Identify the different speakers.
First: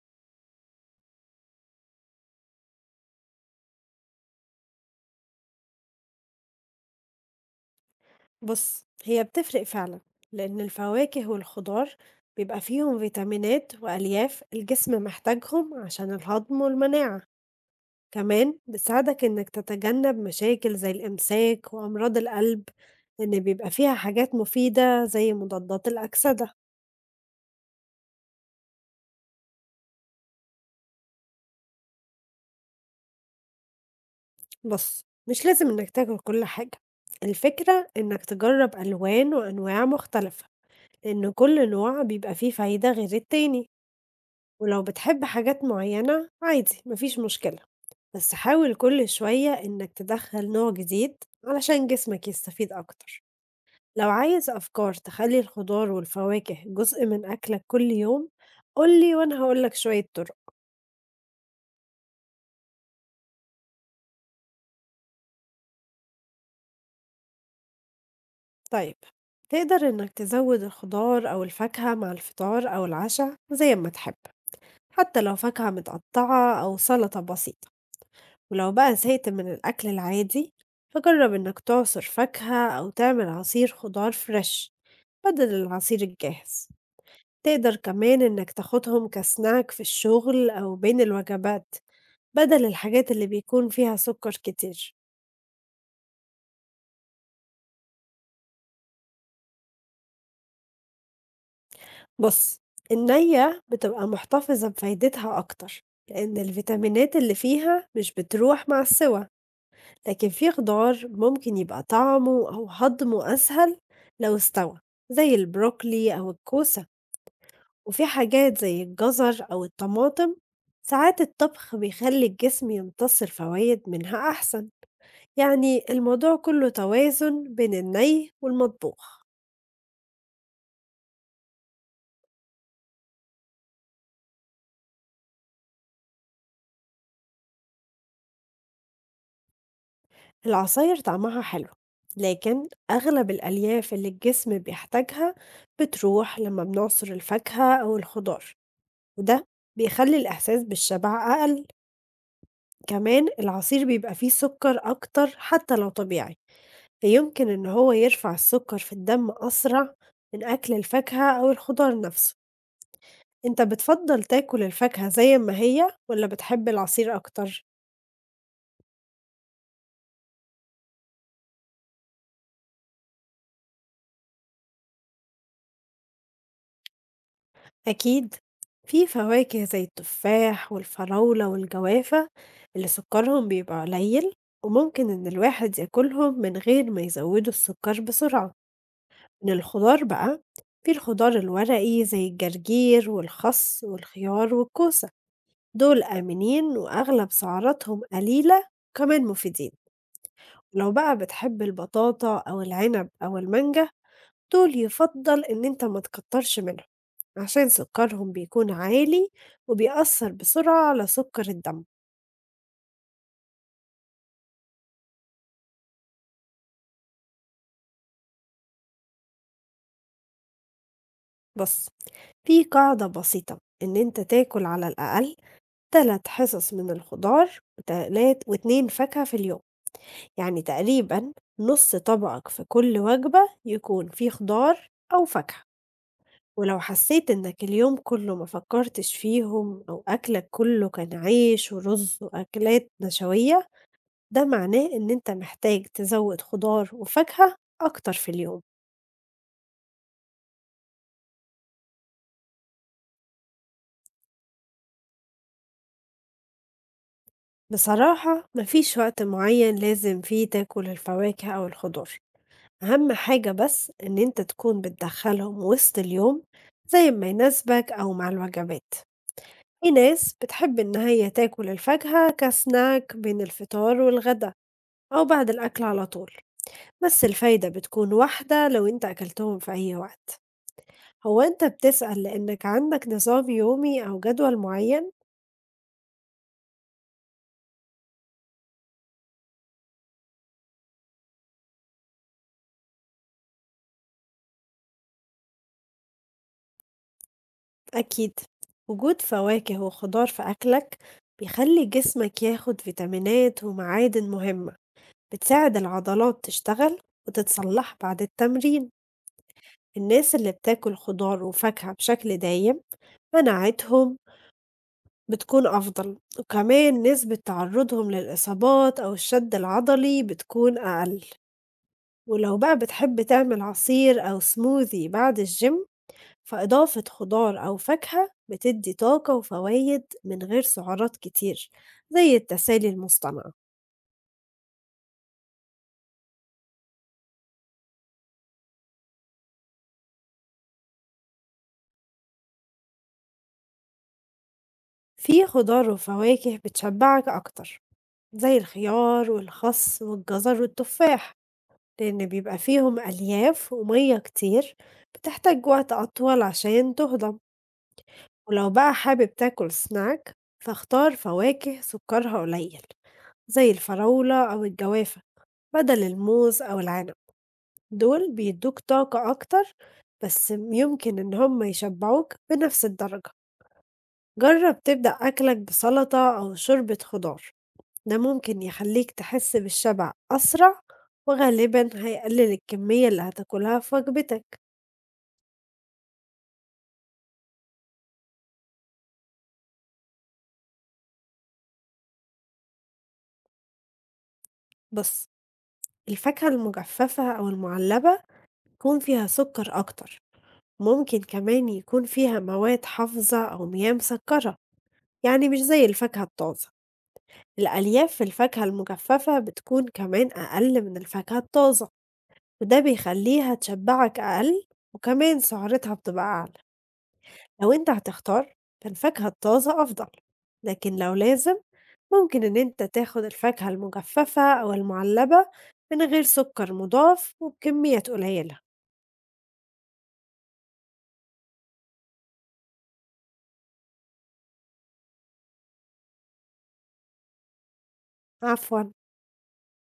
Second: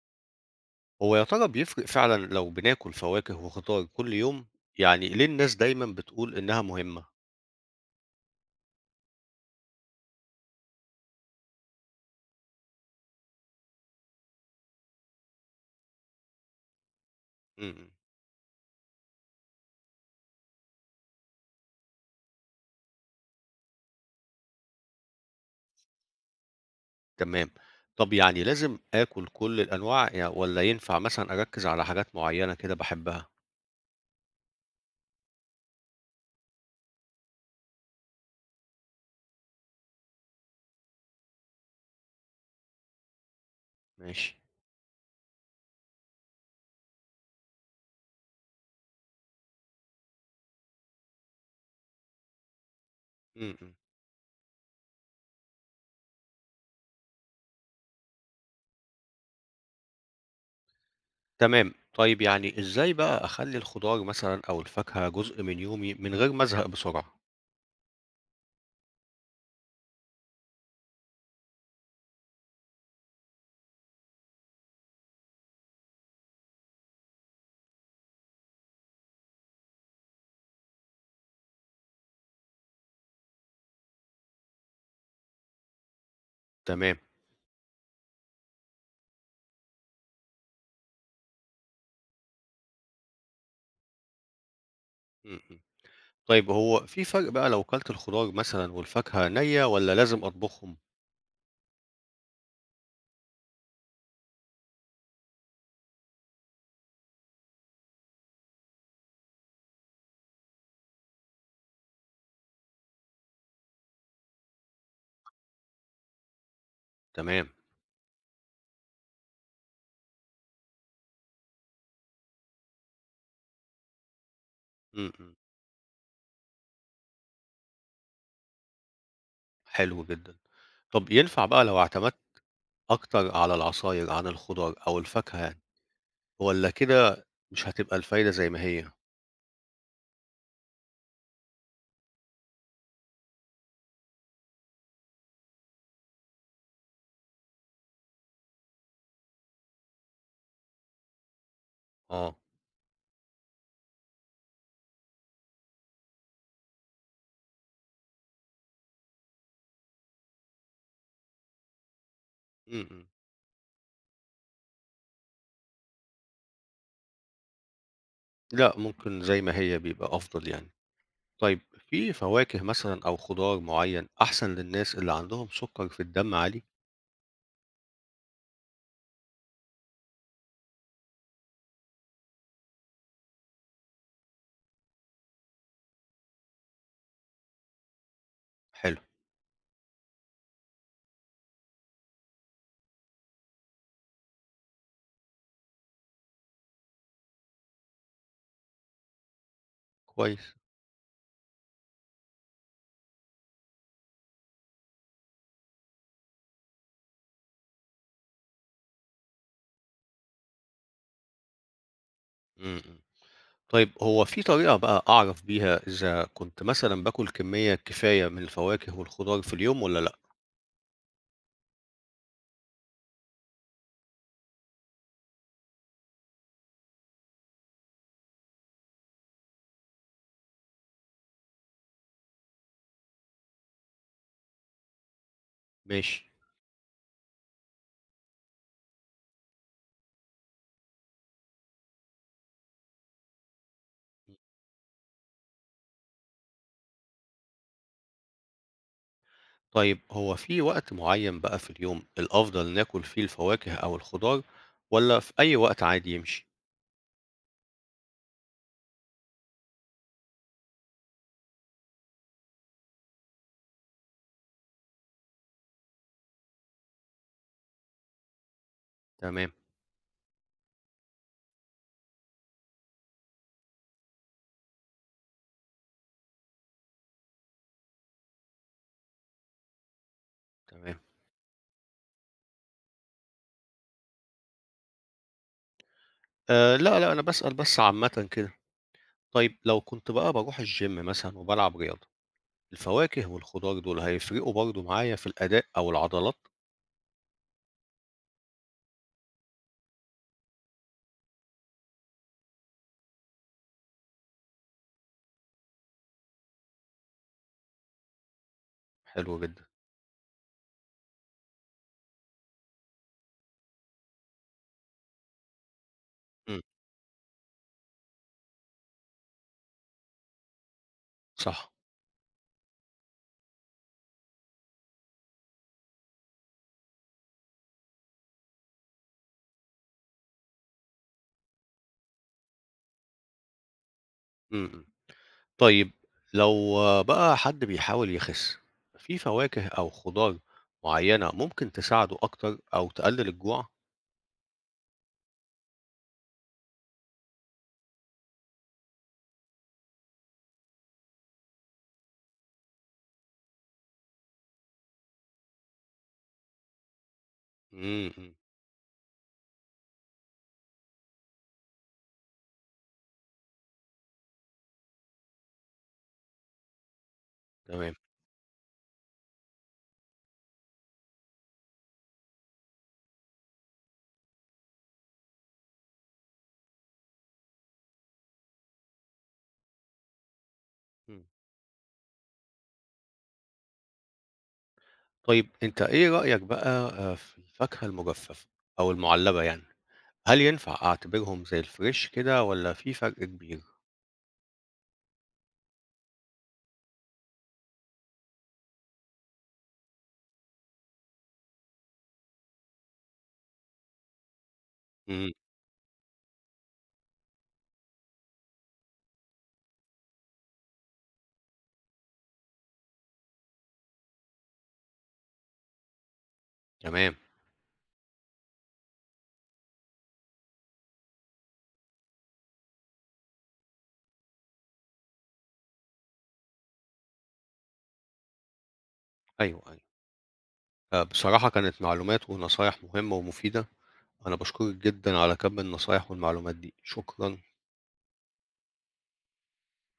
Speaker 1: هو يا ترى بيفرق فعلًا لو بناكل فواكه وخضار كل يوم؟ يعني ليه الناس دايمًا بتقول إنها مهمة؟
Speaker 2: بُص، هي بتفرق فعلًا، لإن الفواكه والخضار بيبقى فيهم فيتامينات وألياف الجسم محتاجهم عشان الهضم والمناعة،
Speaker 1: إمم، إمم،
Speaker 2: كمان بتساعدك إنك تتجنب مشاكل زي الإمساك وأمراض القلب، لإن بيبقى فيها حاجات مفيدة زي مضادات الأكسدة.
Speaker 1: تمام. طب يعني لازم آكل كل الأنواع ي والّا ينفع مثلًا أركّز على حاجات معيّنة كده باحبها؟
Speaker 2: بُص، مش لازم إنك تاكل كل حاجة، الفكرة إنك تجرب ألوان وأنواع مختلفة، لإن كل نوع بيبقى فيه فايدة غير التاني،
Speaker 1: ماشي،
Speaker 2: ولو بتحب حاجات معينة عادي، ما فيش مشكلة. بس حاول كل شوية إنك تدخل نوع جديد علشان جسمك يستفيد أكتر.
Speaker 1: إمم، إمم،
Speaker 2: لو عايز أفكار تخلي الخضار والفواكه جزء من أكلك كل يوم قولي وأنا هقولك شوية طرق.
Speaker 1: تمام. طيب يعني إزاي بقى أخلّي الخضار مثلًا أو الفاكهة جزء من يومي من غير ما أزهق بسرعة؟
Speaker 2: طيب، تقدر إنك تزود الخضار أو الفاكهة مع الفطار أو العشاء زي ما تحب، حتى لو فاكهة متقطعة أو سلطة بسيطة، ولو بقى زهقت من الأكل العادي فجرب إنك تعصر فاكهة أو تعمل عصير خضار فريش بدل العصير الجاهز.
Speaker 1: تمام،
Speaker 2: تقدر كمان إنك تاخدهم كسناك في الشغل أو بين الوجبات بدل الحاجات اللي بيكون فيها سكر كتير.
Speaker 1: إمم، إمم. طيب هو في فرق بقى لو كلت الخضار مثلًا والفاكهة نيّة والّا لازم أطبخهم؟
Speaker 2: بص، النية بتبقى محتفظة بفايدتها أكتر لأن الفيتامينات اللي فيها مش بتروح مع السوى، لكن في خضار ممكن يبقى طعمه أو هضمه أسهل لو استوى، زي البروكلي أو الكوسة.
Speaker 1: تمام،
Speaker 2: وفي حاجات زي الجزر أو الطماطم ساعات الطبخ بيخلي الجسم يمتص الفوايد منها أحسن.
Speaker 1: إمم، إمم،
Speaker 2: يعني الموضوع كله توازن بين الني والمطبوخ.
Speaker 1: حلو جدًا. طب ينفع بقى لو اعتمدت أكتر على العصاير عن الخضار أو الفاكهة يعني، والّا كده مش هتبقى الفايدة زي ما هي؟
Speaker 2: العصاير طعمها حلو، لكن أغلب الألياف اللي الجسم بيحتاجها بتروح لما بنعصر الفاكهة أو الخضار، وده بيخلي الإحساس بالشبع أقل.
Speaker 1: آه،
Speaker 2: كمان العصير بيبقى فيه سكر أكتر حتى لو طبيعي، فيمكن إن هو يرفع السكر في الدم أسرع من أكل الفاكهة أو الخضار نفسه.
Speaker 1: إمم، إمم،
Speaker 2: أنت بتفضل تاكل الفاكهة زي ما هي ولا بتحب العصير أكتر؟
Speaker 1: لأ ممكن زي ما هي بيبقى أفضل يعني. طيب في فواكه مثلًا أو خضار معين أحسن للناس اللي عندهم سكر في الدم عالي؟
Speaker 2: أكيد، في فواكه زي التفاح والفراولة والجوافة اللي سكرهم بيبقى قليل وممكن إن الواحد ياكلهم من غير ما يزودوا السكر بسرعة.
Speaker 1: حلو،
Speaker 2: من الخضار بقى، في الخضار الورقي زي الجرجير والخس والخيار والكوسة، دول آمنين وأغلب سعراتهم قليلة كمان مفيدين.
Speaker 1: كويس،
Speaker 2: لو بقى بتحب البطاطا أو العنب أو المانجا، دول يفضل إن أنت ما تكترش منهم، عشان سكرهم بيكون عالي وبيأثر بسرعة على سكر الدم.
Speaker 1: إمم، إمم. طيب هو في طريقة بقى أعرف بيها إذا كنت مثلًا باكل كمية كفاية من الفواكه والخضار في اليوم والّا لأ؟
Speaker 2: بُص، في قاعدة بسيطة إن أنت تاكل على الأقل 3 حصص من الخضار و2 فاكهة في اليوم، يعني تقريبًا نُص طبقك في كل وجبة يكون فيه خضار أو فاكهة.
Speaker 1: ماشي.
Speaker 2: ولو حسيت إنك اليوم كله ما فكرتش فيهم أو أكلك كله كان عيش ورز وأكلات نشوية، ده معناه إن أنت محتاج تزود خضار وفاكهة أكتر في اليوم.
Speaker 1: طيب هو في وقت معين بقى في اليوم الأفضل ناكل فيه الفواكه أو الخضار ولا في أي وقت عادي يمشي؟
Speaker 2: بصراحة مفيش وقت معين لازم فيه تاكل الفواكه أو الخضار، أهم حاجة بس إن أنت تكون بتدخلهم وسط اليوم زي ما يناسبك أو مع الوجبات.
Speaker 1: تمام،
Speaker 2: في ناس بتحب إن هي تاكل الفاكهة كسناك بين الفطار والغدا أو بعد الأكل على طول، بس الفايدة بتكون واحدة لو أنت أكلتهم في أي وقت.
Speaker 1: تمام.
Speaker 2: هو أنت بتسأل لأنك عندك نظام يومي أو جدول معين؟
Speaker 1: لا، لأ، أنا باسأل بس عامةً كده. طيب لو كنت بقى باروح الgym مثلًا وبالعب رياضة، الفواكه والخضار دول هيفرقوا برضه معايا في الأداء أو العضلات؟
Speaker 2: أكيد، وجود فواكه وخضار في أكلك بيخلي جسمك ياخد فيتامينات ومعادن مهمة بتساعد العضلات تشتغل وتتصلح بعد التمرين.
Speaker 1: حلو جدًا.
Speaker 2: الناس اللي بتاكل خضار وفاكهة بشكل دايم مناعتهم بتكون أفضل،
Speaker 1: إمم،
Speaker 2: وكمان نسبة تعرضهم للإصابات أو الشد العضلي بتكون أقل.
Speaker 1: صح.
Speaker 2: ولو بقى بتحب تعمل عصير أو سموذي بعد الجيم، فإضافة خضار أو فاكهة بتدي طاقة وفوايد من غير سعرات كتير زي التسالي المصطنعة.
Speaker 1: إمم، إمم. طيب لو آه، بقى حد بيحاول يخس، في فواكه أو خضار معينة ممكن تساعده أكتر أو تقلل الجوع؟
Speaker 2: في خضار وفواكه بتشبعك أكتر، زي الخيار والخس والجزر والتفاح، لأن بيبقى فيهم ألياف ومية كتير بتحتاج وقت أطول عشان تهضم.
Speaker 1: إمم، إمم،
Speaker 2: ولو بقى حابب تاكل سناك، فاختار فواكه سكرها قليل زي الفراولة أو الجوافة بدل الموز أو العنب.
Speaker 1: تمام.
Speaker 2: دول بيدّوك طاقة أكتر، بس يمكن إن هم يشبّعوك بنفس الدرجة. جرّب تبدأ أكلك بسلطة أو شوربة خضار، ده ممكن يخلّيك تحس بالشبع أسرع
Speaker 1: إمم.
Speaker 2: وغالبًا هيقلل الكمية اللي هتاكلها في وجبتك.
Speaker 1: طيب أنت إيه رأيك بقى في الفاكهة المجففة أو المُعلبة يعني، هل ينفع أعتبرهم زي الفريش كده والّا في فرق كبير؟
Speaker 2: بُص، الفاكهة المجففة أو المُعلبة يكون فيها سكر أكتر، ممكن كمان يكون فيها مواد حافظة أو مياه مسكّرة،
Speaker 1: إمم،
Speaker 2: يعني مش زي الفاكهة الطازة. الألياف في الفاكهة المجففة بتكون كمان أقل من الفاكهة الطازة، وده بيخليها تشبعك أقل وكمان سعرتها بتبقى أعلى.
Speaker 1: تمام،
Speaker 2: لو أنت هتختار فالفاكهة الطازة أفضل، لكن لو لازم ممكن إن أنت تاخد الفاكهة المجففة أو المعلبة من غير سكر مضاف وبكميات قليلة.
Speaker 1: أيوه، أيوه. بصراحة كانت معلومات ونصايح مهمة ومفيدة، أنا باشكرك جدًا على كم النصايح والمعلومات دي، شكرًا.
Speaker 2: عفواً.